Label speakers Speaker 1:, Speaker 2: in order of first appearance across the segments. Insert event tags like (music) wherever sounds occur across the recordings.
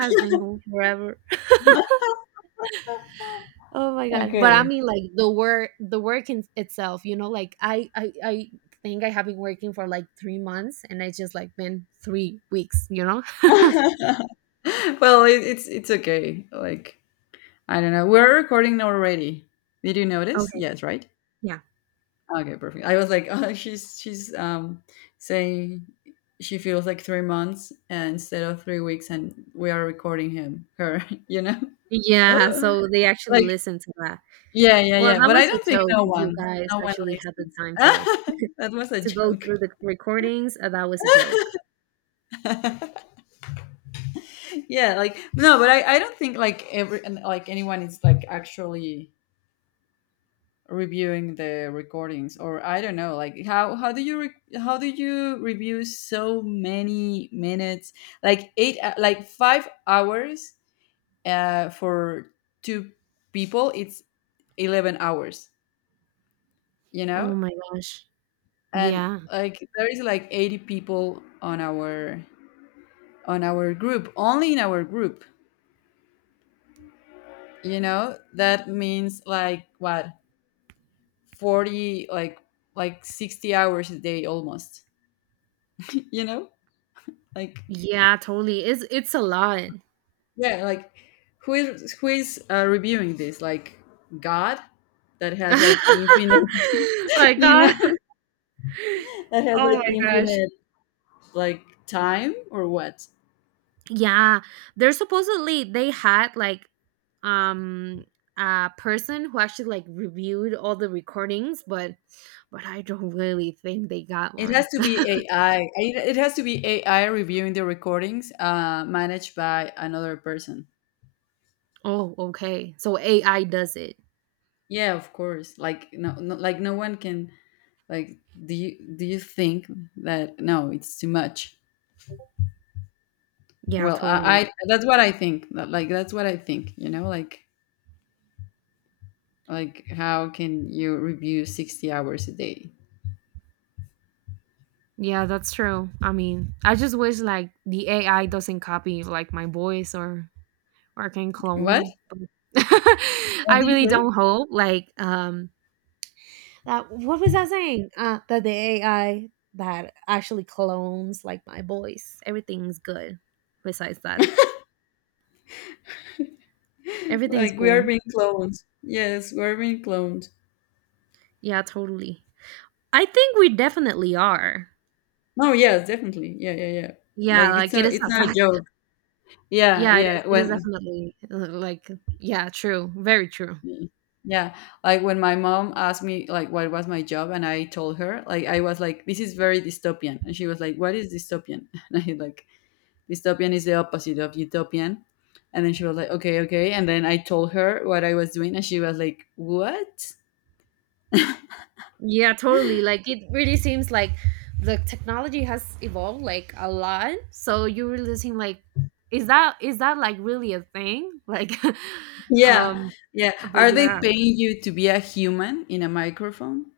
Speaker 1: Has been going forever. Oh my god! But I
Speaker 2: Okay.
Speaker 1: mean, like the work in itself. You know, like I think I have been working for like 3 months, and it's just like been 3 weeks.
Speaker 2: (laughs)
Speaker 1: (laughs)
Speaker 2: Well, it's okay. Like I don't know. We're recording already. Did you notice?
Speaker 1: Okay.
Speaker 2: Yes, right?
Speaker 1: Yeah.
Speaker 2: Okay, perfect. I was like, (laughs) oh, she's saying she feels like 3 months and instead of 3 weeks, and we are recording him, her, (laughs) you know,
Speaker 1: Yeah.
Speaker 2: (gasps)
Speaker 1: So they
Speaker 2: (laughs)
Speaker 1: actually
Speaker 2: like
Speaker 1: listened to that.
Speaker 2: yeah, yeah,
Speaker 1: Well,
Speaker 2: yeah.
Speaker 1: that
Speaker 2: But I
Speaker 1: was a
Speaker 2: don't think
Speaker 1: joke.
Speaker 2: no
Speaker 1: If you
Speaker 2: one,
Speaker 1: guys
Speaker 2: no one
Speaker 1: actually had the
Speaker 2: listens.
Speaker 1: time
Speaker 2: (laughs) That was a
Speaker 1: to go
Speaker 2: joke.
Speaker 1: through the recordings, that was a joke.
Speaker 2: (laughs) Yeah, like no, but I don't think, like like anyone is like actually reviewing the recordings, or I don't know, like how do you how do you review so many minutes, like eight like 5 hours for two people. It's 11 hours, you know
Speaker 1: Oh my gosh.
Speaker 2: and
Speaker 1: Yeah.
Speaker 2: like there is like 80 people on our group, only in our group, that means like what? 40, like 60 hours a day almost. (laughs) you know like
Speaker 1: Yeah. Totally. It's a lot.
Speaker 2: yeah, like who is reviewing this, like God that
Speaker 1: (laughs)
Speaker 2: has like infinite,
Speaker 1: My
Speaker 2: (laughs) you
Speaker 1: god.
Speaker 2: know (laughs) that has
Speaker 1: Oh
Speaker 2: like
Speaker 1: my gosh.
Speaker 2: infinite, like time, or what?
Speaker 1: Yeah, they're supposedly they had like um a person who actually like reviewed all the recordings, but I don't really think they got
Speaker 2: It has
Speaker 1: one.
Speaker 2: to be
Speaker 1: (laughs)
Speaker 2: AI, it has to be AI reviewing the recordings, managed by another person.
Speaker 1: Oh, okay. So AI does it.
Speaker 2: Yeah, of course, like no, no, like no one can, like do you think that? No, it's too much.
Speaker 1: Yeah,
Speaker 2: Well,
Speaker 1: totally.
Speaker 2: I that's what I think. Like that's what I think. You know, like, how can you review 60 hours a day?
Speaker 1: Yeah, that's true. I mean, I just wish like the AI doesn't copy like my voice or can clone
Speaker 2: What?
Speaker 1: me. But- (laughs)
Speaker 2: What
Speaker 1: I
Speaker 2: do
Speaker 1: really
Speaker 2: you
Speaker 1: don't hope like that what was I saying? That the AI that actually clones like my voice. Everything's good. Besides that,
Speaker 2: say?
Speaker 1: everything's
Speaker 2: Like we are
Speaker 1: cool.
Speaker 2: being cloned. Yes, we are being cloned.
Speaker 1: Yeah, totally. I think we definitely are.
Speaker 2: No, yes, definitely. Yeah, yeah, yeah.
Speaker 1: Yeah,
Speaker 2: Like it's
Speaker 1: like it
Speaker 2: not
Speaker 1: is
Speaker 2: it's
Speaker 1: a
Speaker 2: not a
Speaker 1: fact.
Speaker 2: joke. Yeah,
Speaker 1: Yeah, it is.
Speaker 2: yeah.
Speaker 1: It is
Speaker 2: When
Speaker 1: definitely like yeah, true. Very true.
Speaker 2: Yeah, like when my mom asked me like what was my job, and I told her like I was like, this is very dystopian, and she was like, "What is dystopian?" (laughs) And I like dystopian is the opposite of utopian. And then she was like, okay, okay. And then I told her what I was doing, and she was like, what?
Speaker 1: Yeah, totally. Like it really seems like the technology has evolved like a lot. So you really seem like is that like really a thing? Like (laughs)
Speaker 2: Yeah,
Speaker 1: um
Speaker 2: yeah.
Speaker 1: but
Speaker 2: Are they
Speaker 1: yeah.
Speaker 2: (laughs) paying you to be a human in a microphone?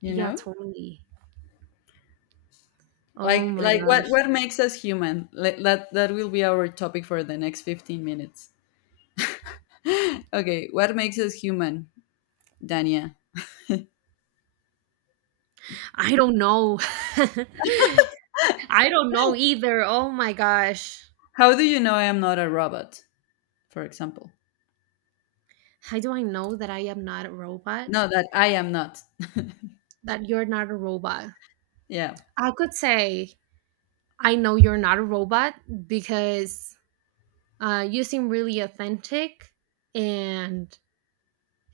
Speaker 2: You
Speaker 1: Yeah,
Speaker 2: know,
Speaker 1: totally. Oh
Speaker 2: like,
Speaker 1: my
Speaker 2: what
Speaker 1: gosh.
Speaker 2: makes us human? Like, that will be our topic for the next 15 minutes. (gasps) Okay, what makes us human, Dania?
Speaker 1: I don't know. (laughs) I don't know either. Oh my gosh.
Speaker 2: How do you know I am not a robot? For example,
Speaker 1: How do I know that I am not a robot?
Speaker 2: no, that I am not.
Speaker 1: That you're not a robot?
Speaker 2: Yeah,
Speaker 1: I could say I know you're not a robot because you seem really authentic and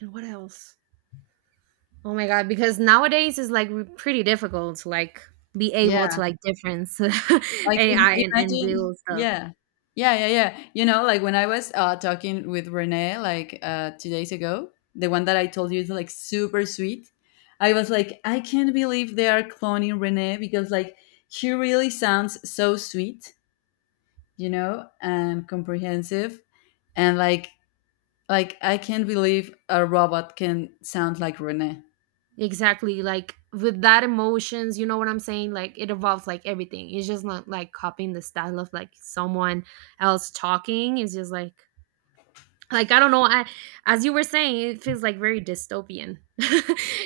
Speaker 1: and what else? Oh my god! Because nowadays it's like pretty difficult to like be able to
Speaker 2: yeah.
Speaker 1: like difference (laughs)
Speaker 2: Like
Speaker 1: AI and
Speaker 2: Imagine,
Speaker 1: real stuff.
Speaker 2: yeah, yeah, yeah, yeah. Like when I was talking with Renee, like 2 days ago, the one that I told you is like super sweet. I was like, I can't believe they are cloning Renee because like she really sounds so sweet, and comprehensive, and I can't believe a robot can sound like Renee.
Speaker 1: Exactly. Like with that emotions, you know what I'm saying? Like it evolves, like everything. It's just not like copying the style of like someone else talking. It's just like I don't know. I as you were saying, it feels like very dystopian. (laughs)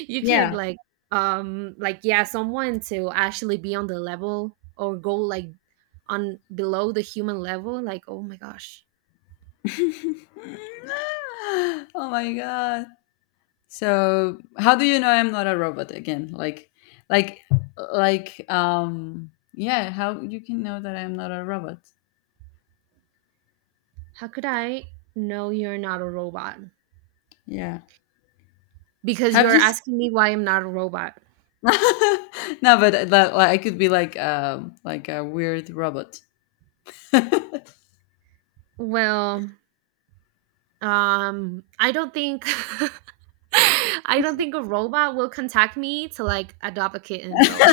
Speaker 1: You can
Speaker 2: Yeah.
Speaker 1: like yeah, someone to actually be on the level or go like on below the human level, like, oh my gosh,
Speaker 2: (laughs) Oh my god. So how do you know I'm not a robot again? Like like yeah, how you can know that I'm not a robot.
Speaker 1: how could I know you're not a robot?
Speaker 2: Yeah.
Speaker 1: Because
Speaker 2: Have
Speaker 1: you're
Speaker 2: you s-
Speaker 1: asking me why I'm not a robot.
Speaker 2: (laughs) No, but that, like, I could be like a weird robot. (laughs) Okay,
Speaker 1: Well, I don't think (laughs) I don't think a robot will contact me to like adopt a kitten, so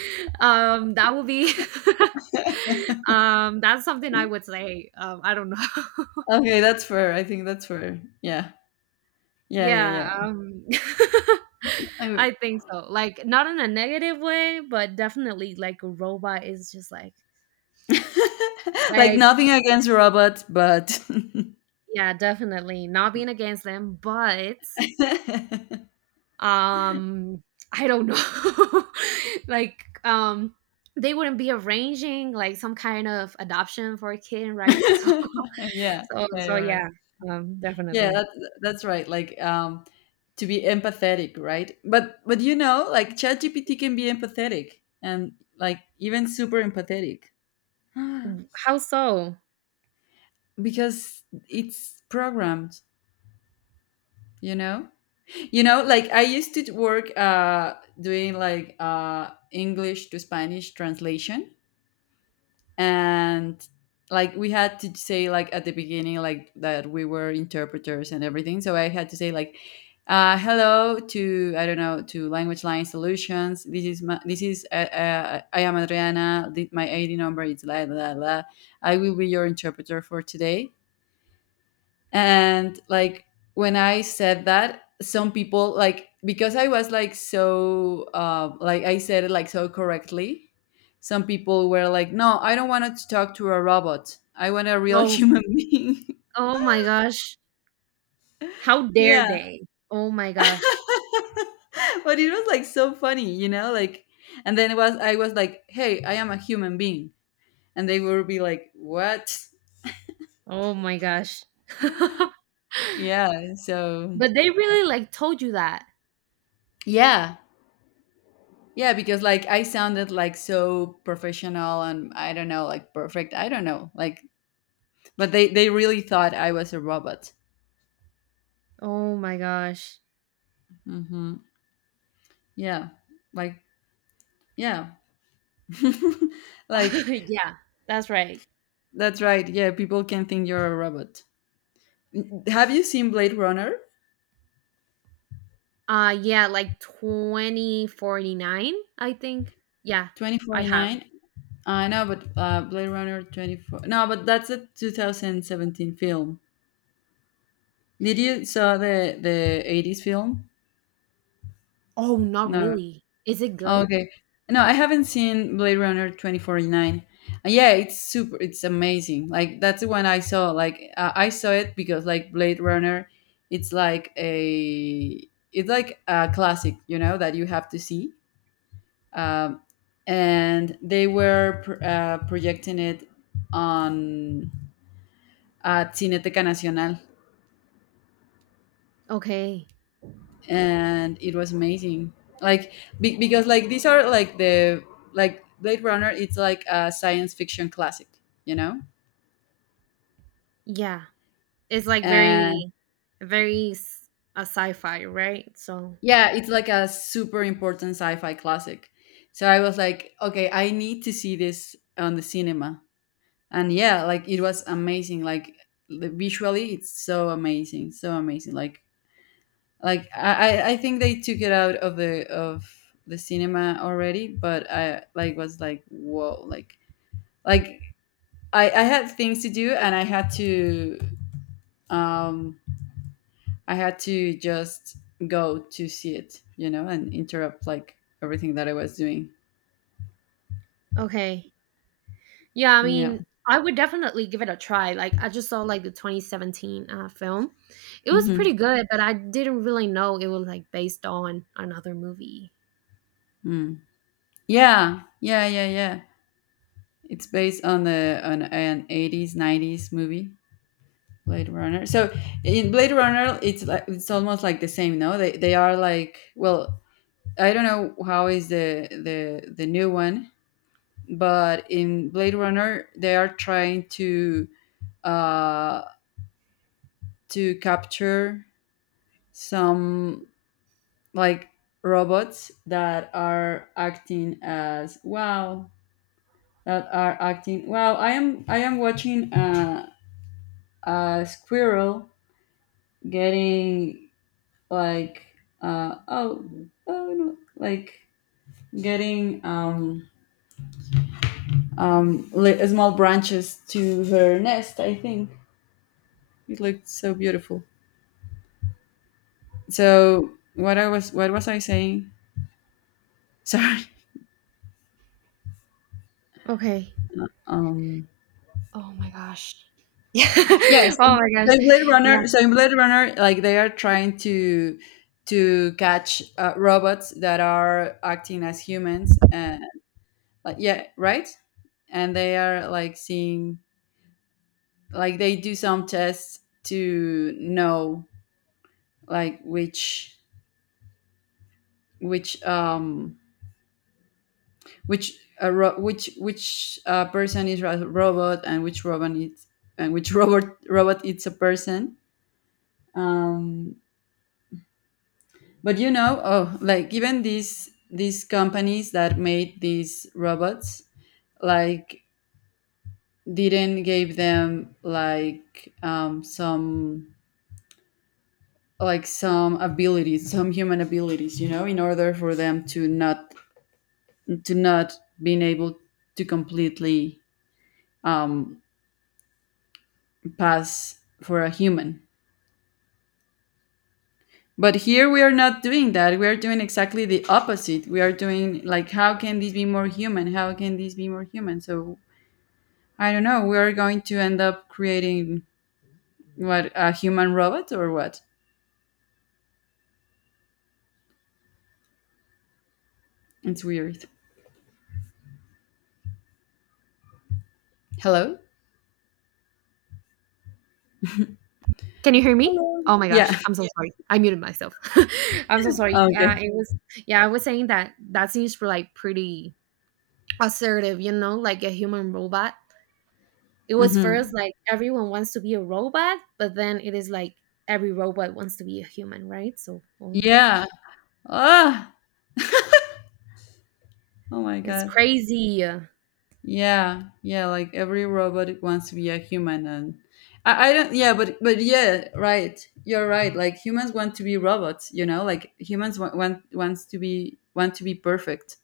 Speaker 1: (laughs) that would be (laughs) that's something I would say, I don't know.
Speaker 2: that's fair. I think that's fair. Yeah.
Speaker 1: (laughs)
Speaker 2: Yeah, yeah,
Speaker 1: Yeah,
Speaker 2: yeah.
Speaker 1: (laughs)
Speaker 2: I mean,
Speaker 1: I think so, like not in a negative way, but definitely like a robot is just
Speaker 2: (laughs) like
Speaker 1: like
Speaker 2: nothing against robots, but
Speaker 1: yeah, definitely not being against them but
Speaker 2: (laughs)
Speaker 1: um I don't know. (laughs) Like they wouldn't be arranging like some kind of adoption for a kid, right? (laughs) so
Speaker 2: yeah.
Speaker 1: so
Speaker 2: Yeah,
Speaker 1: so
Speaker 2: you're right.
Speaker 1: yeah,
Speaker 2: Yeah,
Speaker 1: definitely.
Speaker 2: that's right. Like to be empathetic, right? But like ChatGPT can be empathetic, and like even super empathetic. (gasps)
Speaker 1: How so?
Speaker 2: Because it's programmed, you know? You know, like I used to work, doing like English to Spanish translation, and like we had to say like at the beginning like that we were interpreters and everything, so I had to say like hello to, I don't know, to Language Line Solutions. This is my, this is I am Adriana. My ID number is la la la la. I will be your interpreter for today. And like when I said that, some people, like because I was like so like I said it like so correctly, some people were like, no, I don't want to talk to a robot, I want a real (laughs)
Speaker 1: Oh,
Speaker 2: human being.
Speaker 1: oh my gosh, how dare
Speaker 2: Yeah.
Speaker 1: they? Oh my gosh.
Speaker 2: (laughs) But it was like so funny, like. And then it was I was like, hey, I am a human being. And they would be like, what?
Speaker 1: Oh my gosh. (laughs)
Speaker 2: Yeah. So
Speaker 1: But they really like told you that?
Speaker 2: yeah yeah because like I sounded like so professional, and I don't know, like perfect. I don't know, like, but they really thought I was a robot.
Speaker 1: Oh my gosh.
Speaker 2: Hmm. Yeah. Like yeah, (laughs)
Speaker 1: (laughs)
Speaker 2: like
Speaker 1: Yeah, that's right.
Speaker 2: that's right. Yeah, people can think you're a robot. Have you seen Blade Runner
Speaker 1: Yeah, like 2049, I think. Yeah,
Speaker 2: twenty
Speaker 1: I
Speaker 2: forty
Speaker 1: have.
Speaker 2: nine? I know, but Blade Runner 24. No, but that's a 2017 film. Did you saw the eighties film?
Speaker 1: Oh, not
Speaker 2: No.
Speaker 1: really. Is it good?
Speaker 2: Okay. No, I haven't seen Blade Runner 2049. Yeah, it's super, it's amazing. Like that's the one I saw. Like I saw it because like Blade Runner, it's like a it's like a classic, you know, that you have to see. Um and they were projecting it on Cineteca Nacional.
Speaker 1: Okay.
Speaker 2: And it was amazing. Like because like these are like the, like Blade Runner, it's like a science fiction classic you know
Speaker 1: Yeah. It's like
Speaker 2: and
Speaker 1: very, very a sci-fi, right? So,
Speaker 2: yeah, it's like a super important sci-fi classic. So I was like, okay, I need to see this on the cinema. And yeah, like it was amazing. Like visually it's so amazing, so amazing. Like like I, I think they took it out of the cinema already, but I like was like, whoa. Like like I had things to do, and um I had to just go to see it, you know, and interrupt like everything that I was doing.
Speaker 1: okay. Yeah, I
Speaker 2: Yeah.
Speaker 1: mean, I would definitely give it a try. Like, I just saw like the 2017 film. It was
Speaker 2: Hmm.
Speaker 1: pretty good, but I didn't really know it was like based on another movie.
Speaker 2: Mm. Yeah. Yeah. Yeah. Yeah. It's based on the on an eighties 90s movie, Blade Runner. So in Blade Runner, it's almost like the same. No, they are like, well, I don't know how is the new one, but in Blade Runner, they are trying to, uh, to capture some, like robots that are acting as, wow, that are acting, wow, I am watching a squirrel getting like, uh, oh, oh no, like getting, small branches to her nest, I think. It looked so beautiful. So what was I saying? (laughs) Sorry.
Speaker 1: Okay.
Speaker 2: um
Speaker 1: Oh my gosh. (laughs) Yeah.
Speaker 2: Yes.
Speaker 1: Oh my
Speaker 2: So
Speaker 1: gosh.
Speaker 2: in Blade Runner, like they are trying to catch, robots that are acting as humans, and like yeah, right. And they are like seeing, like they do some tests to know like which um which person is a robot, and which robot is, and which (laughs) robot is a person. um But you know, oh, like even these companies that made these robots, like didn't give them like some, like some abilities, some human abilities, in order for them to not to not being able to completely, um, pass for a human. But here we are not doing that. We are doing exactly the opposite. We are doing like, how can this be more human? How can this be more human? So I don't know. We are going to end up creating what? A human robot or what? It's weird. Hello.
Speaker 1: Can you hear me?
Speaker 2: Hello.
Speaker 1: Oh my
Speaker 2: Yeah.
Speaker 1: gosh,
Speaker 2: (laughs)
Speaker 1: I'm so sorry. I muted myself. (laughs) I'm so sorry. Yeah,
Speaker 2: Okay.
Speaker 1: it was. Yeah, I was saying that that seems like pretty assertive, you know, like a human robot. It was
Speaker 2: Mm-hmm.
Speaker 1: first like everyone wants to be a robot, but then it is like every robot wants to be a human, right? So, oh my
Speaker 2: Yeah.
Speaker 1: gosh,
Speaker 2: Ah. Oh my
Speaker 1: it's
Speaker 2: god.
Speaker 1: crazy.
Speaker 2: Yeah. Yeah. Like every robot wants to be a human, and I don't. Yeah. But yeah. Right. You're right. Like humans want to be robots. You know. Like humans want to be perfect.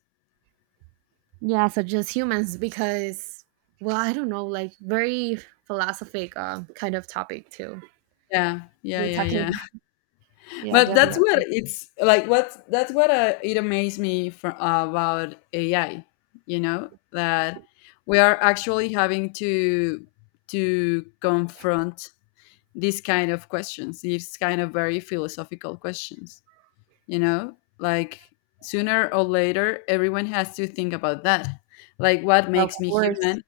Speaker 1: Yeah, so just humans because, well, I don't know, like very philosophic kind of topic too.
Speaker 2: Yeah. Yeah.
Speaker 1: We're
Speaker 2: Yeah. Yeah.
Speaker 1: talking. Yeah,
Speaker 2: But that's what
Speaker 1: definitely.
Speaker 2: it's like. What That's what, it amazed me for, about AI. You know that we are actually having to confront these kind of questions, these kind of very philosophical questions. You know, like sooner or later, everyone has to think about that. Like, what
Speaker 1: So, of
Speaker 2: makes me
Speaker 1: course.
Speaker 2: human?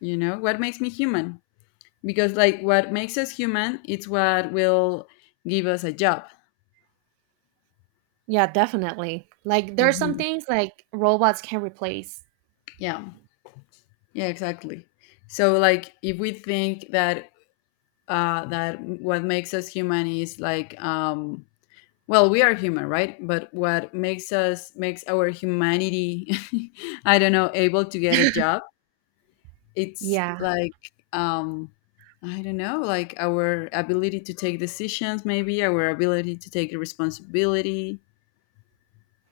Speaker 2: You know, what makes me human? Because like, what makes us human? It's what will give us a job.
Speaker 1: Yeah, definitely. Like there are some
Speaker 2: Hmm.
Speaker 1: things like robots can replace.
Speaker 2: Yeah. Yeah, exactly. So like if we think that, what makes us human, is like, well, we are human, right? But what makes us makes our humanity, (laughs) I don't know, able to get a job, it's
Speaker 1: Yeah.
Speaker 2: like, um I don't know, like our ability to take decisions maybe, our ability to take responsibility,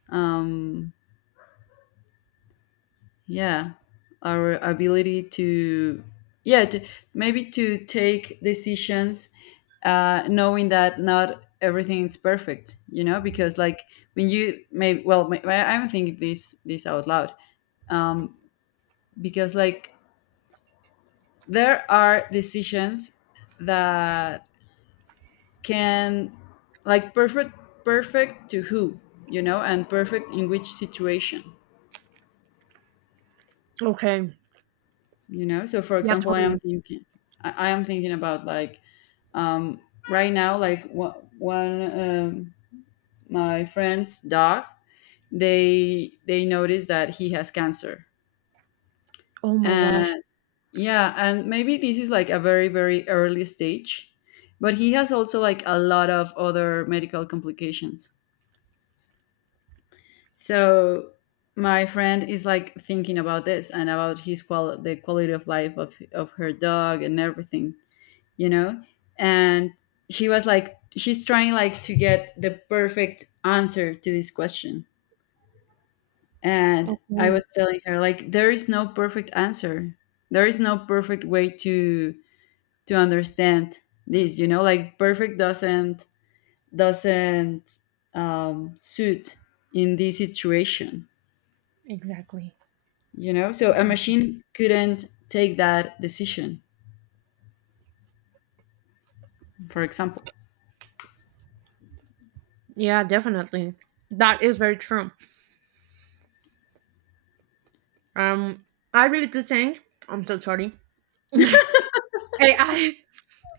Speaker 2: um yeah, our ability to, yeah, to, maybe to take decisions, knowing that not everything is perfect, you know, because like when you maybe, well, may, I'm thinking this out loud, um, because like there are decisions that can, like, perfect, perfect to who? You know, and perfect in which situation?
Speaker 1: Okay.
Speaker 2: So for
Speaker 1: Yeah,
Speaker 2: example,
Speaker 1: totally.
Speaker 2: I am thinking about like, um right now, like wha- one um, my friend's dog, they notice that he has cancer,
Speaker 1: Oh my gosh.
Speaker 2: and yeah, and maybe this is like a very, very early stage, but he has also like a lot of other medical complications. So my friend is like thinking about this and about his qual the quality of life of her dog and everything, you know and she was like, she's trying like to get the perfect answer to this question. And I
Speaker 1: Okay.
Speaker 2: was telling her like there is no perfect answer. There is no perfect way to understand this, you know, like perfect doesn't, doesn't suit in this situation,
Speaker 1: Exactly.
Speaker 2: you know? So a machine couldn't take that decision, for example.
Speaker 1: Yeah, definitely. That is very true. Um, I really do think I'm so sorry. (laughs) AI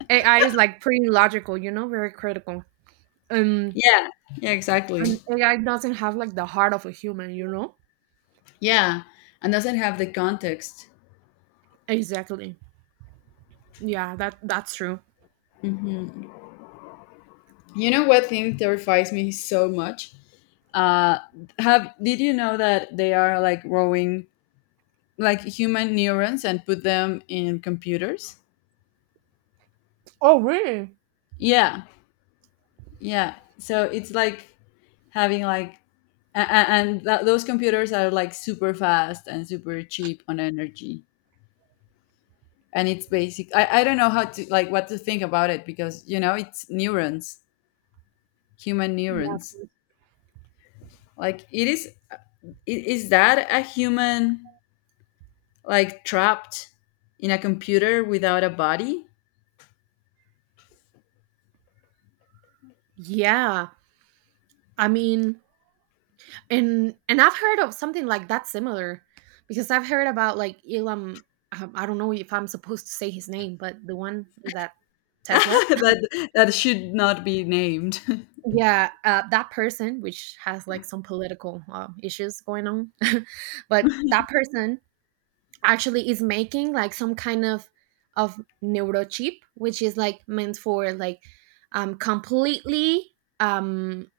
Speaker 1: AI is like pretty logical, you know, very critical. Um,
Speaker 2: Yeah, yeah, exactly.
Speaker 1: and AI doesn't have like the heart of a human, you know.
Speaker 2: Yeah, and doesn't have the context.
Speaker 1: Exactly. Yeah, that that's true.
Speaker 2: Hmm. You know what thing terrifies me so much? Uh, have did you know that they are like growing like human neurons and put them in computers?
Speaker 1: Oh, really?
Speaker 2: Yeah, yeah. So it's like having like those computers are like super fast and super cheap on energy. And it's basic I don't know how to, like, what to think about it, because you know it's neurons, human
Speaker 1: Yeah.
Speaker 2: neurons. Like is that a human like trapped in a computer without a body?
Speaker 1: Yeah. I mean, and I've heard of something like that similar because I've heard about like Elon, I don't know if I'm supposed to say his name, but the one that
Speaker 2: (laughs)
Speaker 1: Tesla.
Speaker 2: That should not be named. (laughs)
Speaker 1: (laughs) Yeah, that person which has like some political issues going on. (laughs) But that person actually is making like some kind of neurochip which is like meant for like completely um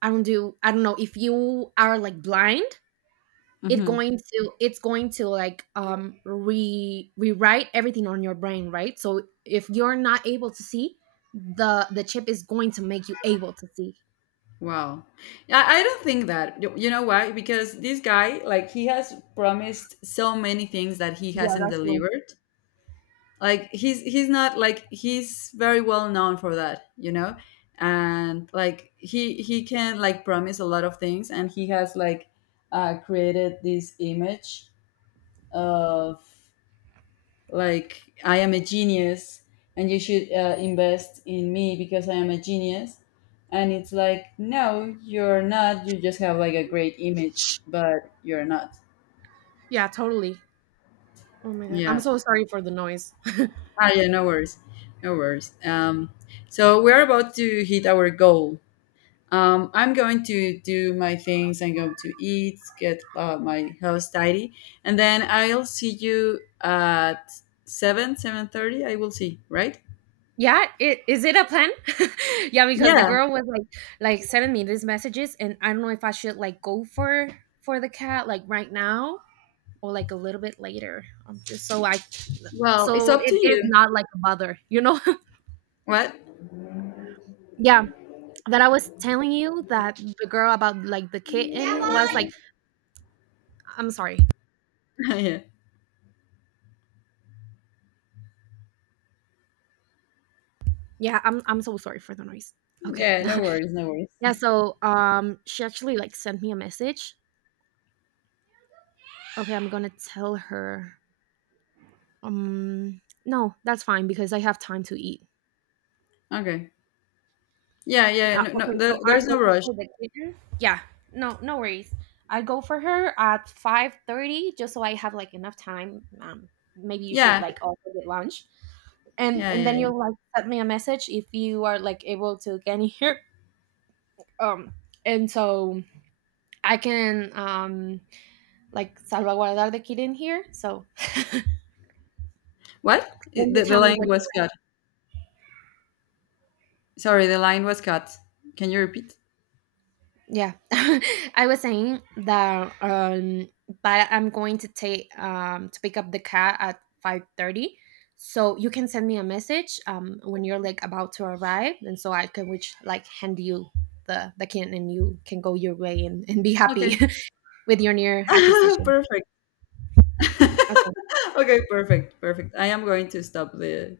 Speaker 1: I don't do I don't know if you are like blind, it
Speaker 2: Mhm.
Speaker 1: going to it's going to like re rewrite everything on your brain, right? So if you're not able to see, the chip is going to make you able to see.
Speaker 2: Wow. I don't think that. You know why? Because this guy, like, he has promised so many things that he
Speaker 1: Yeah,
Speaker 2: hasn't
Speaker 1: that's true.
Speaker 2: delivered. Like he's not, like he's very well known for that, you know? And like he can like promise a lot of things, and he has like created this image of like, I am a genius, and you should, invest in me because I am a genius. And it's like, no, you're not. You just have like a great image, but you're not.
Speaker 1: Yeah, totally. Oh my god, I'm
Speaker 2: Yeah.
Speaker 1: so sorry for the noise. (laughs)
Speaker 2: Ah, yeah, no worries. No worries. So we're about to hit our goal. I'm going to do my things. I'm going to eat, get, my house tidy, and then I'll see you at seven, 7:30. I will see, right?
Speaker 1: Yeah, it, is it a plan? (laughs) Yeah, because the
Speaker 2: Yeah.
Speaker 1: girl was like sending me these messages, and I don't know if I should like go for the cat like right now or like a little bit later, just so I
Speaker 2: Well, it's
Speaker 1: so
Speaker 2: up to
Speaker 1: it is
Speaker 2: you.
Speaker 1: not like a bother, you know.
Speaker 2: What?
Speaker 1: (laughs) Yeah, that I was telling you that the girl about like the kitten was like I'm sorry.
Speaker 2: (laughs) Yeah.
Speaker 1: Yeah, I'm so sorry for the noise. Okay.
Speaker 2: Yeah, no worries, no
Speaker 1: (laughs) Yeah,
Speaker 2: worries.
Speaker 1: so she actually like sent me a message. Okay, I'm gonna tell her, um no, that's fine because I have time to eat.
Speaker 2: Okay. Yeah, yeah, no, no,
Speaker 1: Okay, so I
Speaker 2: there's
Speaker 1: go
Speaker 2: no rush.
Speaker 1: for the kitchen. Yeah, no, no worries. I go for her at 5:30, just so I have like enough time. Maybe you should
Speaker 2: Yeah,
Speaker 1: like also get lunch,
Speaker 2: yeah,
Speaker 1: and
Speaker 2: yeah,
Speaker 1: then
Speaker 2: yeah.
Speaker 1: you'll like send me a message if you are like able to get in here. Um, and so I can like salvaguardar the kid in here. So
Speaker 2: What?
Speaker 1: when you
Speaker 2: The
Speaker 1: tell me
Speaker 2: line
Speaker 1: what.
Speaker 2: was cut. Sorry, the line was cut. Can you repeat?
Speaker 1: Yeah, (laughs) I was saying that, but I'm going to take to pick up the cat at 5:30, so you can send me a message when you're like about to arrive, and so I can which like hand you the kitten, and you can go your way and be happy
Speaker 2: Okay.
Speaker 1: (laughs) with your near
Speaker 2: (laughs)
Speaker 1: acquisition.
Speaker 2: Perfect. (laughs)
Speaker 1: Okay.
Speaker 2: Okay, perfect, perfect. I am going to stop the